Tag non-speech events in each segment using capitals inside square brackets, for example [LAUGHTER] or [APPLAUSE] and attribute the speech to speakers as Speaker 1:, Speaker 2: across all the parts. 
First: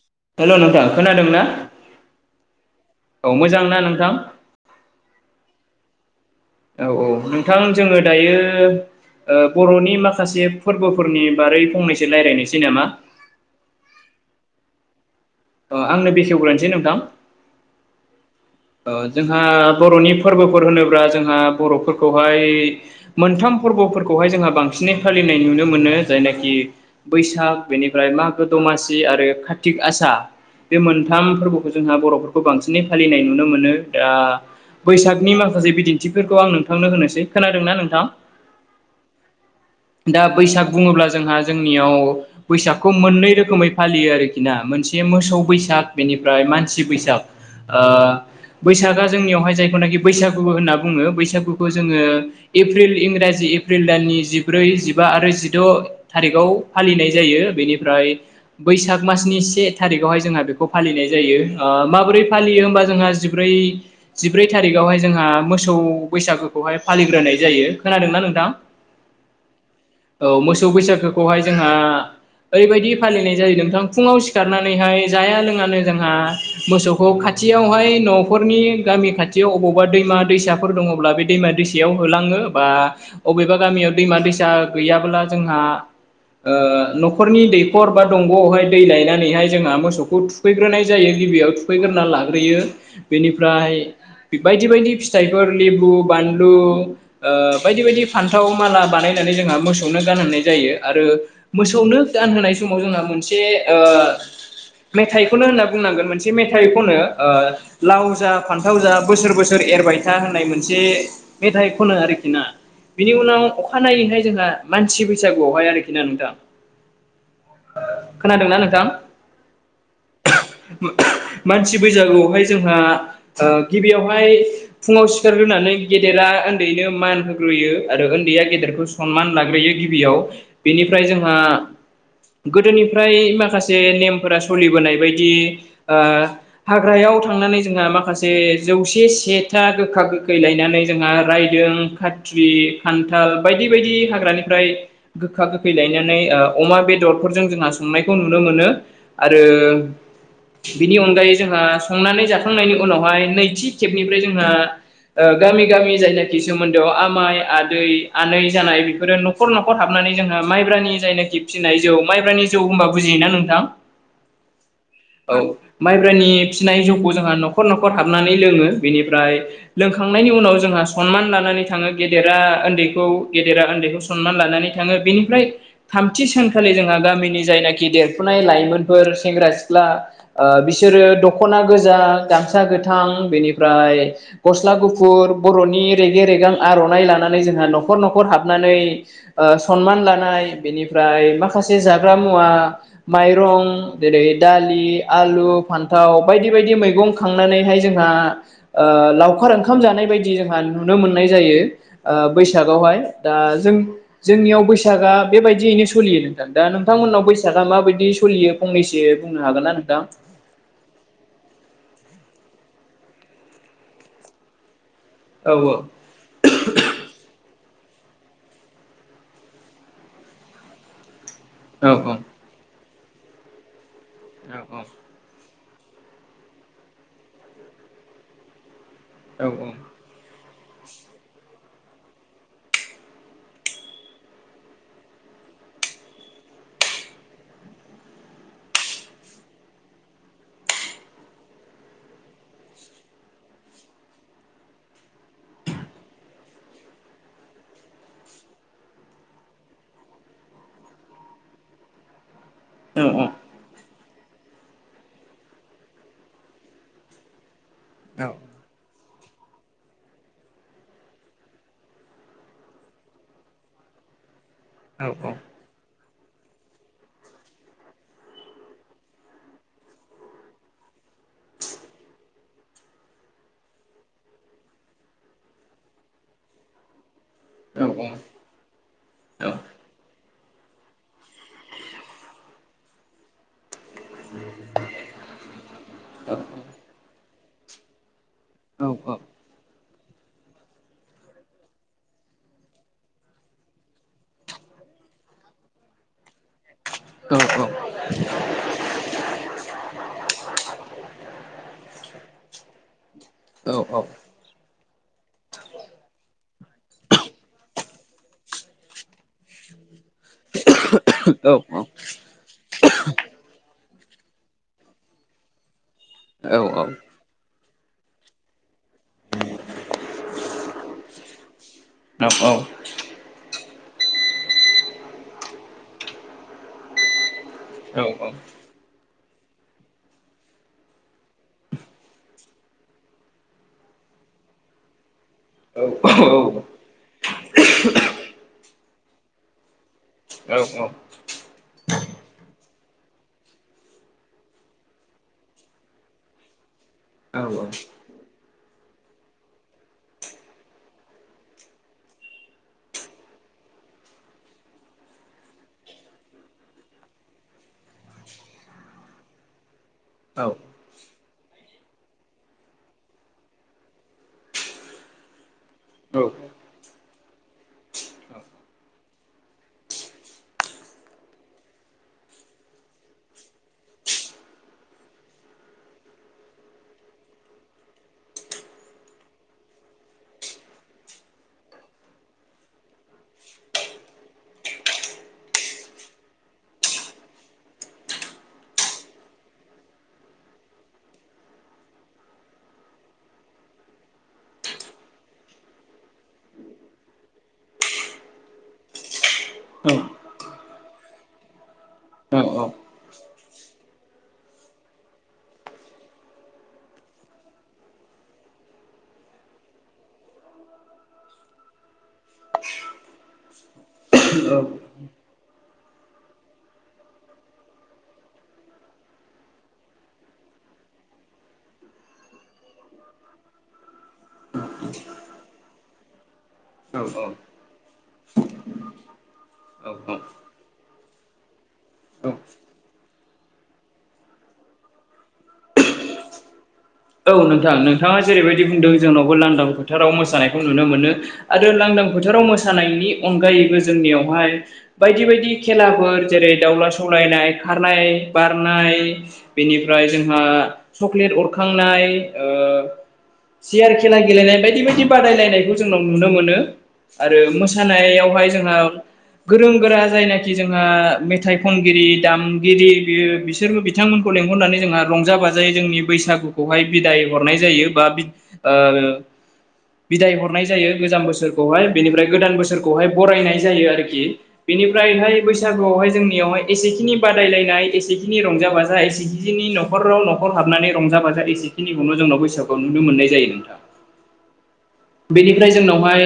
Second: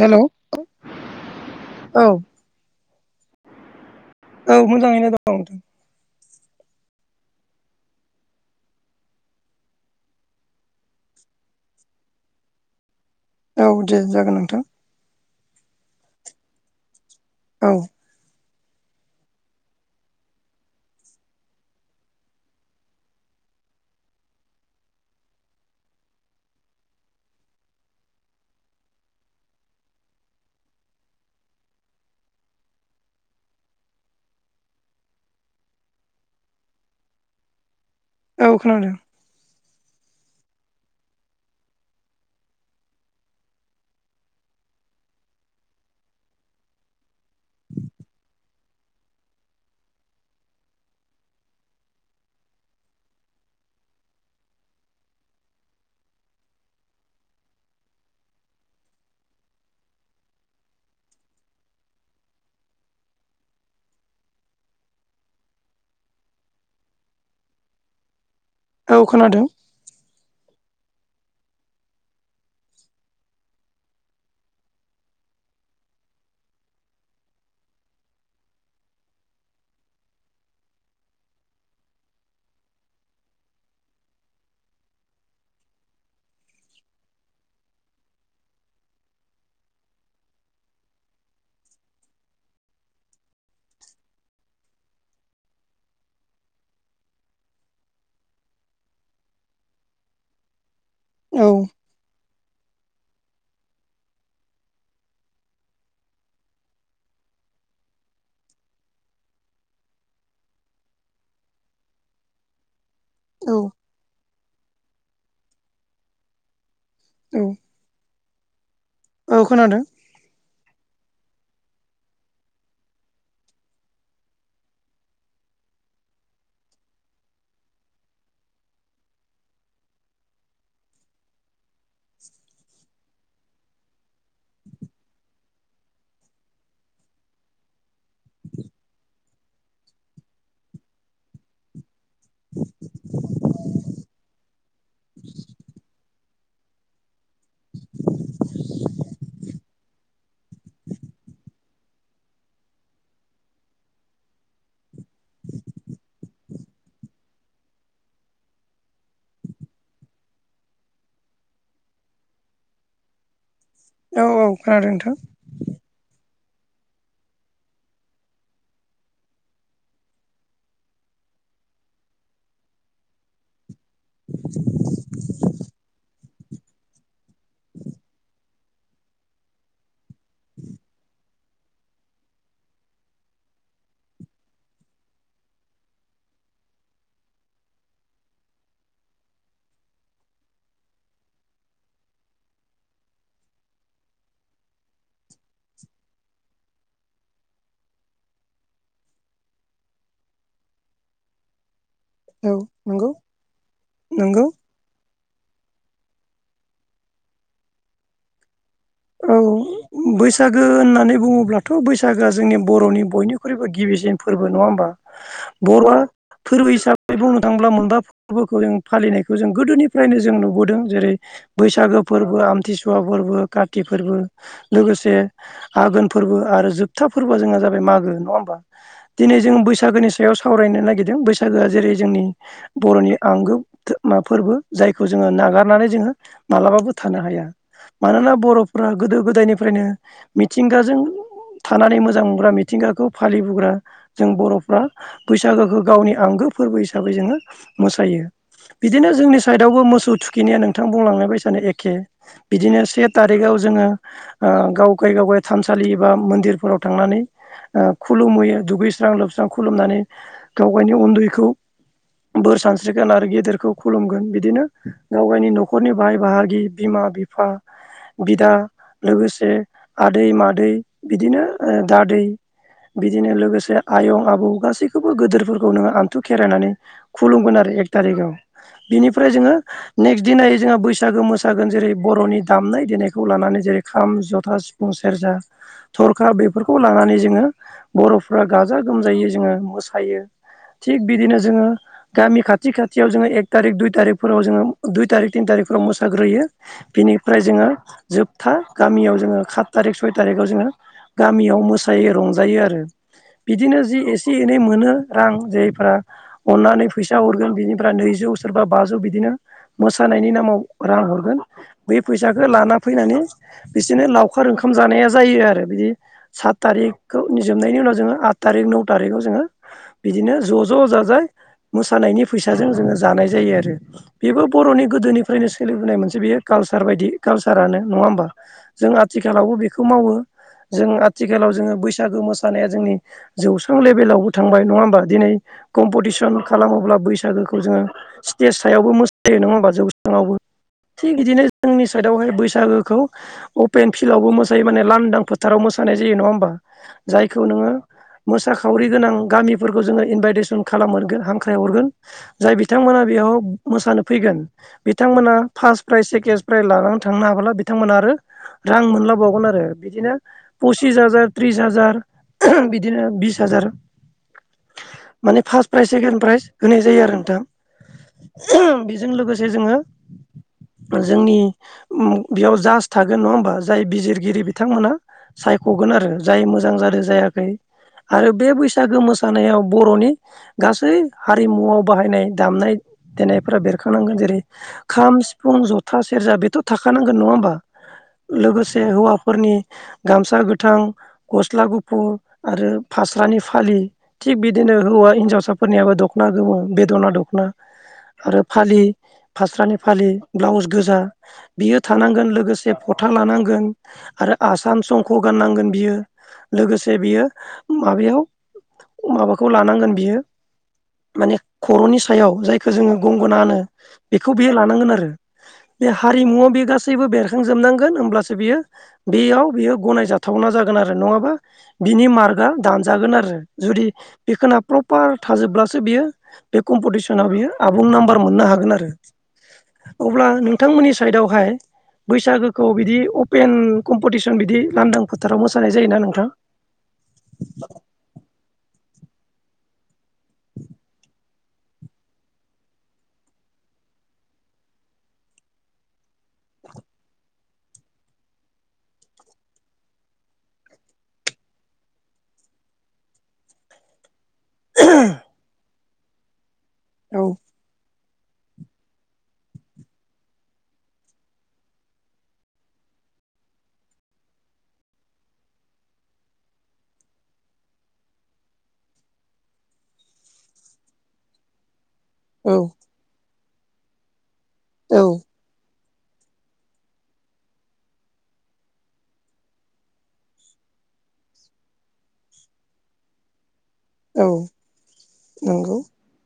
Speaker 1: Hello
Speaker 2: hello नोंथां खोनादों ना
Speaker 1: औ
Speaker 2: औ मोजां ना नोंथां?
Speaker 1: औ मोजाङैनो दं।
Speaker 2: औ औ नोंथां जोङो दायो बर'नि माखासे फोरबोफोरनि बारै फंनैसो रायज्लायनोसै नामा?
Speaker 1: औ दे जागोन नोंथां।
Speaker 2: आंनो बेखेवग्रोनोसै नोंथां।
Speaker 1: औ।
Speaker 2: जोंहा बर'नि फोरबोफोर होनोब्ला जोंहा बर'फोरखौहाय मोनथाम फोरबोफोरखौहाय जोंहा बांसिनै फालिनाय नुनो मोनो जायनाखि बैसाग बेनिफ्राय मागो द दमासि आरो कार्तिक आसा बे मोनथाम फोरबोखौ जोंहा बर'फोरखौ बांसिनै फालिनाय न नुनो मोनो ओ बैसागनि माखासे बिदिन्फोरखौ आं नोंथांनो होनोसै खोनादों ना नों?
Speaker 1: औ खोनादों।
Speaker 2: दा बैसाग बुङोब्ला जोंहा जोंनियाव बैसागखौ मोननै रोखोमै फालियो आरोखि ना मोनसे बे मोसौ बैसाग बेनिफ्राय मानसि बैसाग ओ बैसागा जोंनियावहाय जायखौनाखि बैसागु होनना बुङो बैसागुखौ जोङो एप्रिल इंराजि जि एप्रिल दाननि जिब्रै जिबा आरो जिद' थारिखाव फालिनाय जायो बेनिफ्राय बैसाग मासनि से थारिखावहाय जोंहा बेखौ फालिनाय जायो माबोरै फालियो होमबा जोंहा जिब्रै जिब्रै थारिखआवहाय जोंहा मोसौ बैसागोखौहाय फालिग्रोनाय जायो। खोनादों ना नोंथां?
Speaker 1: औ खोनादों।
Speaker 2: औ मोसौ बैसागोखौहाय जोंहा ओरैबायदि फालिनाय जायो नोंथां फुङाव सिखारनानैहाय जाया लोङानो जोंहा मोसौखौ खाथि यावहाय न'फोरनि गामि खाथियाव अबावबा दैमा दैसाफोर दङब्ला बे दैमा दैसायाव होलाङो बा बबेबा गामियाव दैमा दैसा गैयाब्ला जोंहा ओ न'खरनि दैखर बा दंग'आवहाय दै लायनानैहाय जोंहा मोसौखौ थुखैग्रोनाय जायो। गिबियाव थुगैग्रोना लाग्रोयो बेनिफ्राय बायदि बायदि फिथाइफोर लेबु बानलु ओ बायदि बायदि फान्थाव माला बानाय जों मोसौनो गानहोनाय जायो आरो
Speaker 1: औ
Speaker 2: मोसौनो गानहोनाय समाव जोंहा मोनसे ओ मेथाइखौनो होनना बुंनांगोन मोनसे मेथाइ खनो ओ लाव जा फान्थाव जा बोसोर बोसोर एरबाय था होननाय मोनसे मेथाइ खनो आरोखि ना। बिनि उनाव
Speaker 1: औ
Speaker 2: अखानायैहाय जोंहा मानसि बैसागुआवहाय आरोखि ना नोंथां
Speaker 1: औ
Speaker 2: खोनादोंना नोंथां?
Speaker 1: औ खोनादों।
Speaker 2: मानसि बैसागुआवहाय जोंहा गिबियावहाय फुङाव सिखारग्रोनानै गेदेरा उन्दैनो मान होग्रो यो आरो उन्दैया गेदेरखौ सनमान लाग्रोयो गिबियाव बेनिफ्राय जोंहा गोदोनिफ्राय माखासे नेमफोरा सोलिबोनाय बायदि ओ हाग्रायाव थांनानै जोंहा माखासे जौसे सेथा गोखा गोखै लायनानै जोंहा रायदों खा खान्थाल बायदि बायदि हाग्रानिफ्राय गोखा गोखै लायनानै अमा बेदर जों जोंहा संनायखौ नुनो मोनो आरो बिनि अनगायै जोंहा संनानै जाखांनायनि उनावहाय नैथि खेबनिफ्राय जोंहा ओ गामि गामि जायनाखि सोमोन्दोआव आमाय आदै आनै जानाय बेफोरो न'खर न'खर हाबनानै जोंहा माइब्रानि जायनाखि फिनाय जौ माइब्रानि जौ होनबा बुजियोना नोंथां?
Speaker 1: औ औ खोनादों नोंथां
Speaker 2: औ माइब्रानि फिनाय जौखौ जोंहा न'खर न'खर हाबनानै लोंङो बेनिफ्राय लोंखांनायनि उनाव जोंहा सनमान लाना नै थांङो गेदेरा ओन्दैखौ गेदेरा ओन्दैखौ सनमान लानानै थांङो बेनिफ्राय थामथि सानखालि जोंहा गामिनि जायनाखि देरफुनाय लाइमोनफोर सेंग्रा सिख्ला ओ बिसोरो दख ख'ना गोजा गामसा गोथां बेनिफ्राय गस्ला गुफुर बर'नि रेगि रेग रेगां आर'नाइ लानानै जोंहा न'खर न'खर हाबनानै ओ सनमान लानाय बेनिफ्राय माखासे जाग्रा मुवा माइरं जेरै दालि आलु फान थाव बायदि बायदि मैंग खांनानैहाय जोंहा ओ लावखार ओंखाम जानाय बायदि जोंहा नुनो नो मोननाय जायो ओ
Speaker 1: औ
Speaker 2: बैसागावहाय
Speaker 1: नंगौ
Speaker 2: दा जों
Speaker 1: नंगौ
Speaker 2: जोंनियाव बैसागा बेबायदियैनो सोलियो नोंथां दा नोंथांमोननाव बैसागआ माबायदि सलियो
Speaker 1: औ बैसागो होननानै बुङोब्लाथ' बैसागोआ जोंनि बर'नि बयनिख्रुइबो गिबिसिन फोरबो नंङा होमबा
Speaker 2: औ
Speaker 1: बर'आ फोरबो हिसाबै बुंङो नांब्ला मोनबा फोरबोखौ जों फालिनायखौ जों गोदोनिफ्रायनो जों नुबोदों जेरै बैसागो फोरबो आमथिसुवा फोरबो काति फोरबो लोगोसे आघोन फोरबो आरो जोबथा फोरबोआ जोंना जाबाय मागो नंङा होमबा दिनै जों बैसागोनि सायाव सावरायनो नागिरदों बैसागोआ जेरै जोंनि बर'नि आंगो थो ना फोरबो जायखौ जोंङो नागारनानै जोंङो मालाब बाबो थानो हाया मानोना बर'फोरा गोदो गोदायनिफ्रायनो मिथिंगाजों थानानै मोजां मोनग्रा मिथिंगाखौ फालिबोग्रा जों बर'फ्रा बैसागोखौ गावनि आंगो फोरबो हिसाबै जोंङो मोसायो। बिदिनो जोंनि साइदआवबो मोसौ थुखिनाया नोंथां बुंलांनाय बायसानो एखे बिदिनो
Speaker 2: औ
Speaker 1: से
Speaker 2: औ
Speaker 1: तार नो ओ गावगाय गावगाय थानसालि बा मन्दिरफोराव थांनानै ओ खुलुहैयो दुगैस्रां लोबस्रां खुलुमनानै गावगायनि उन्दैखौ बोर सानस्रिगोन आरो गेदेरखौ खुलुमगोन बिदिनो गावगायनि न'खरनि बाय बाहागि बिमा बिफा बिदा लोगोसे आदै मादै बिदिनो ओ दादै बिदिनो लोगोसे आयं आबौ गासैखौबो गोदोरफोरखौ नोंङो आनथु खेरायनानै खुलुमगोन आरो एक थारिखआव बिनिफ्राय जोंङो नेक्स्ट दिनै जोंहा बैसागो मोसागोन जेरै बर'नि दामनाय देनाइ खौ लानानै जेरै खाम ज'था सिफुं सेरजा थरखा बेफोरखौ लानानै जोंङो बर' र'फ्रा गाजा गोमजायै जोंङो मोसायो थिग बिदिनो जोंङो गामि खाथि खाथियाव जोंङो एक तारिक दुइ तारिकफोराव जोंङो दुइ तारिक तिन तारिकफोराव मोसाग्रोयो बेनिफ्राय जोंङो जोबथा गामियाव जोंङो खात तारिक सय तारिकाव जोंङो गामियाव मोसायो रंजायो आरो बिदिनो जि एसे एनै मोनो रां जायफ्रा अननानै फैसा हरगोन बिनिफ्राय नैजो जौ सोरबा बाजौ बिदिनो मोसानायनि नामाव रां हरगोन बै फैसाखौ लाना फैनानै बिसोरनो लावखार ओंखाम जानाया जायो आरो बिदि सात तारिकखौ नि जोबनायनि उनाव जोंङो आत थारिख नौ थारिगाव जोंङो बिदिनो ज' ज' जाजा मोसानायनि फैसाजों जोंङो जानाय जायो आरो बेबो बर'नि गोदोनिफ्रायनो सोलिबोनाय मोनसे बेयो का लसार बायदि कालसारानो नंङा होमबा जों आथिखालावबो बेखौ मावो जों आथिखालाव जोंङो बैसागो मोसानाया जोंनि जौस्रां लेभेलावबो थांबाय नंङा होमबा दिनै कम्प'टिसन खालामोब्ला बैसागोखौ जोंङो स्टेज सायावबो मोसायो नंङा होमबा जौ
Speaker 2: औ औ
Speaker 1: जोंनि साइद बेयावहाय बैसागोखौ अपेन फिल्डआवबो मोसायो माने लान्दां फोथाराव मोसानाय जायो नंङा होमबा जायखौ नोंङो मोसाखावरि गोनां गामिफोरखौ जोंङो इनभाइटेसन खालामहरगोन हांख्रायहरगोन जाय बिथांमोना बेयाव मोसानो फैगोन बिथांमोना फास प्राइज सेकेस प्राइज लानानै थांनो हाबोला बिथांमोनहा आरो रां मोनलांबावगोन आरो बिदिनो पसिस हाजार त्रिस हाजार बिदिनो बिस हाजार माने फार्स्ट प्राइज सेकेणड प्राइज होनाय जायो आरो नोंथां उहो बेजों लोगोसे जोङो जोंनि बेयाव जास्ट थागोन नङा होमबा जाय बिजिरगिरि बिथांमोना सायख'गोन आरो जाय मोजां जादों जायाखै आरो बे बैसागो मोसानायाव बर'नि गासै हारिमुआव बाहायनाय दामनाय देनायफोरा बेरखांनांगोन जेरै खाम सिफुं जथा सेरजा बे थ' थाखानांगोन नङा होमबा। लोगोसे हौवाफोरनि गामसा गोथां, गस्ला गुफुर आरो फा स्रानि फालि थिग बिदिनो हौवा हिन्जावसाफोरनियाबो दख'ना गोमो, बेद'ना दख'ना आरो फालि फास्रानि फालि, ब्लाउस गोजा बियो थानांगोन लोगोसे फथा लानांगोन आरो आसान संख' गाननांगोन बियो लोगोसे बियो माबायाव माबाखौ लानांगोन बियो माने खर'नि सायाव जायखौ जोङो गंगोना होनो बेखौ बेयो लानांगोन आरो
Speaker 2: [INAUDIBLE]
Speaker 1: बे हारिमुवाव बेयो गासैबो बेरखांजोबनांगोन होमब्लासो बियो बेयाव बियो गनायजाथावना जागोन आरो नङाबा बिनि मार्कआ दानजागोन आरो जुदि बेखौना प्रपार थाजोबब्लासो बेयो बे कम्पिटिसनाव बेयो आबुं नाम्बार मोननो हागोन आरो अब्ला नो थांमोननि साइडआवहाय
Speaker 2: औ
Speaker 1: बैसागोखौ बिदि अपेन कम्पिटिसन बिदि लांदां फोथाराव मोसानाय जायोना नोंथां।
Speaker 2: औ नोंथां नोंथाङा जेरैबायदि बुंदों जोंनावबो लांदां फोथाराव मोसानायखौ नुनो मोनो आरो लांदां फोथाराव मोसानायनि अनगायैबो जों नियावहाय बायदि-बायदि खेलाफोर जेरै दाउला सौलायनाय, खारनाय, बारनाय बेनिफ्राय जोंहा चकलेट अर खांनाय ओ सियार खेला गेलेनाय बायदि बायदि बादायलायनाय जोंनाव नुनो मोनो
Speaker 1: औ
Speaker 2: आरो मोसानायावहाय जोंहा गोरों गोरा जायनाखि जोंहा मेथाइ खनगिरि दामगिरि बियो बिसोरबो बिथांमोनखौ लेंहरनानै जोंहा रंजा बाजायै जोंनि बैसाग खौहाय बिदाय हरनाय जायो बा ओ बिदाय हरनाय जायो गोजाम बोसोरखौहाय बेनिफ्राय
Speaker 1: औ
Speaker 2: गोदान बोसोरखौहाय बरायनाय जायो आरोखि
Speaker 1: औ
Speaker 2: बेनिफ्रायहाय बैसाग आवहाय जोंनियावहाय एसेखिनि बादायलायनाय एसेखिनि रंजा बाजा एसेखिनि न'खराव न'खर हाबनाय रंजा बाजा एसेखिनिखौ' जोंनाव बैसागु आव नुनो मोननाय जायो नोंथां।
Speaker 1: औ
Speaker 2: बेनिफ्राय जोंनावहाय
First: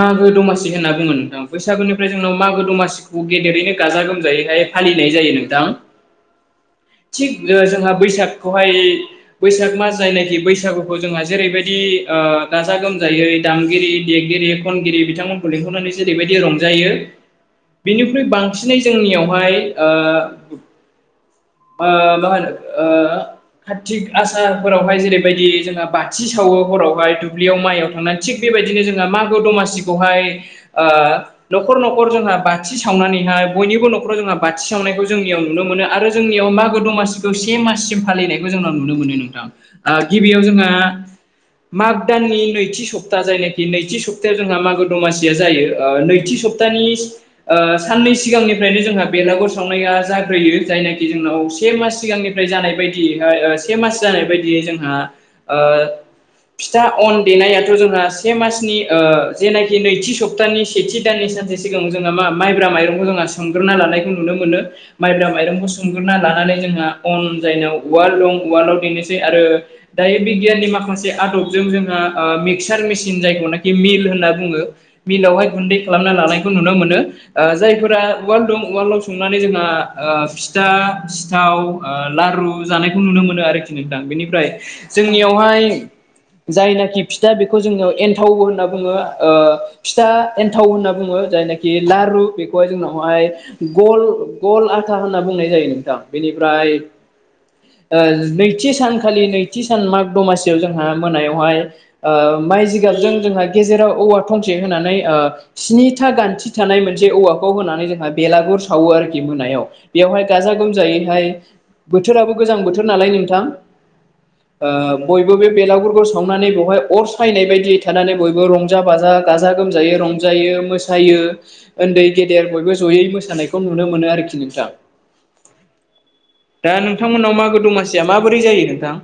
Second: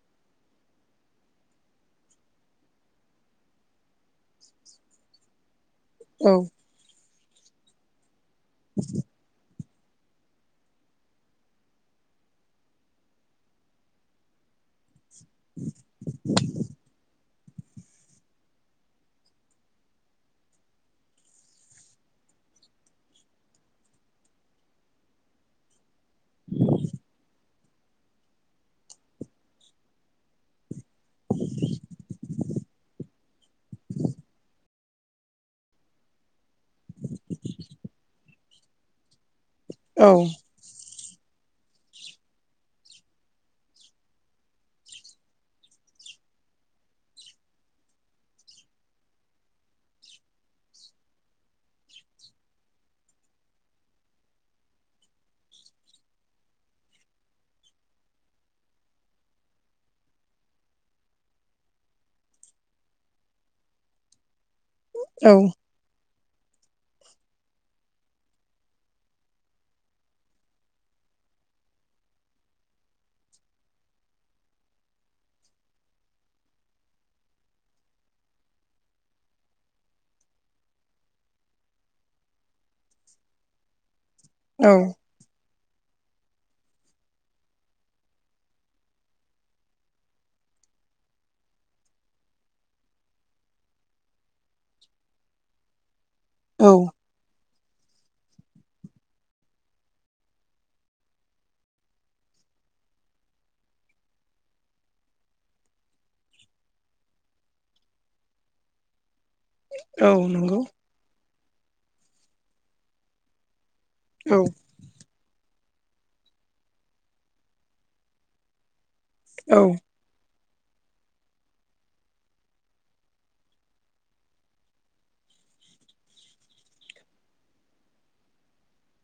Speaker 2: मागो दमासि होनना बुङो नोंथां बैसागुनिफ्राय जोंनाव मागो दमासिखौ गेदेरैनो गाजा गोमजायैहाय फालि नाय जायो नोंथां।
Speaker 1: औ
Speaker 2: थिग जोंहा बैसागखौहाय बैसाग जायनाखि बैसागुखौ जोंहा जेरैबायदि गाजा गोमजा यै दामगिरि देगिरि खनगिरि बिथांमोनखौ लिंहरनानै जेरैबायदि रंजायो बेनिख्रुइ बांसिनै जोंनियावहाय ओ आ मा होनो आ कार्तिक आसाफोरावहाय जेरैबायदि जोंहा बाथि सावो हरावहाय दुब्लियाव माइआव थां थिग बेबायदिनो जोंहा मागो दमासिखौहाय न'खर न'खर जोंहा बा थि सावनानैहाय बयनिबो नखराव जोंहा बाथि सावनायखौ जोंनियाव नुनो मोनो आरो जोंनियाव मागो दमासिखौ सेम माससिम फालिनायखौ जोंनाव नुनो मोनो नोंथां
Speaker 1: औ
Speaker 2: गिबियाव जोंहा माग दाननि नैथि सप्ता जायनाखि नैथि सप्तायाव जोंहा मागो दमासिआ जायो ओ नैथि सप्तानि ओ साननै सिगांनिफ्रायनो जोंहा बेलागुर सावनाया जाग्रोयो जायनाखि जोंनाव से मास सिगांनिफ्राय जानाय बाय दियैहाय ओ से मास जानाय बायदि जोंहा ओ फिथा अन देनाय जोंहा से मासनि ओ जेनाकि नैथि सप्तानि सेथि दाननि सानसे सिगां जोङा मा माइब्रा माइरंखौ जोङा सोमग्रोना लानायखौ नुनो मोनो माइब्रा
Speaker 1: औ
Speaker 2: माइरंखौ सोमग्रोना लानानै जोङा अन जायनाव उवाल दं उवालाव देनोसै आरो दायो बिगियाननि माखासे आदबजों जोङा ओ मि क्सार मेसिन जायखौ नाकि मिल होननानै बङो मिलावहाय गुनदै खालामनानै लानायखौ नुनो मोनो ओ जायफोरा उवाल दं उवालआव सौनानै जोंहा ओ फिथा सिथाव ओ लारु जानायखौ नुनो मोनो आरोखि नोंथां बेनिफ्राय जोंनियावहाय जायनाकि दा बेखौ जोङो एन्थाव होनना बुङो ओ फिथा एन्थाव होनना बुङो जायनाखि लारु बेखौहाय जोंनावहाय गल गल आथा होनना बुंनाय जायो नोंथां बेनिफ्राय ओ नैथि सानखालि नैथि सान माग दमासियाव जोंहा मोनायावहाय ओ माइ जिगाबजों जोंहा गेजेराव औवा थंसे होनानै ओ स्निथा गान्थि थानाय मोन थि औवाखौ होनानै जोंहा बेलागुर सावो आरो मोनायाव
Speaker 1: औ
Speaker 2: बेयावहाय गाजा
Speaker 1: नंगौ
Speaker 2: गोमजायैहाय बोथोराबो गोजां बोथोर नालाय नोंथां
Speaker 1: औ
Speaker 2: ओ बयबो बे बेलागुरखौ सावनानै बेवहाय अर सायनाय बायदियै थानानै बयबो रं जा बाजा गाजा
Speaker 1: औ
Speaker 2: गोमजायै रंजायो मोसायो उन्दै गेदेर बयबो जयै मोसानायखौ नुनो मोनो आरोखि नोंथां दा नोंथांमोनाव मागो दमासिया माबोरै जायो नोंथां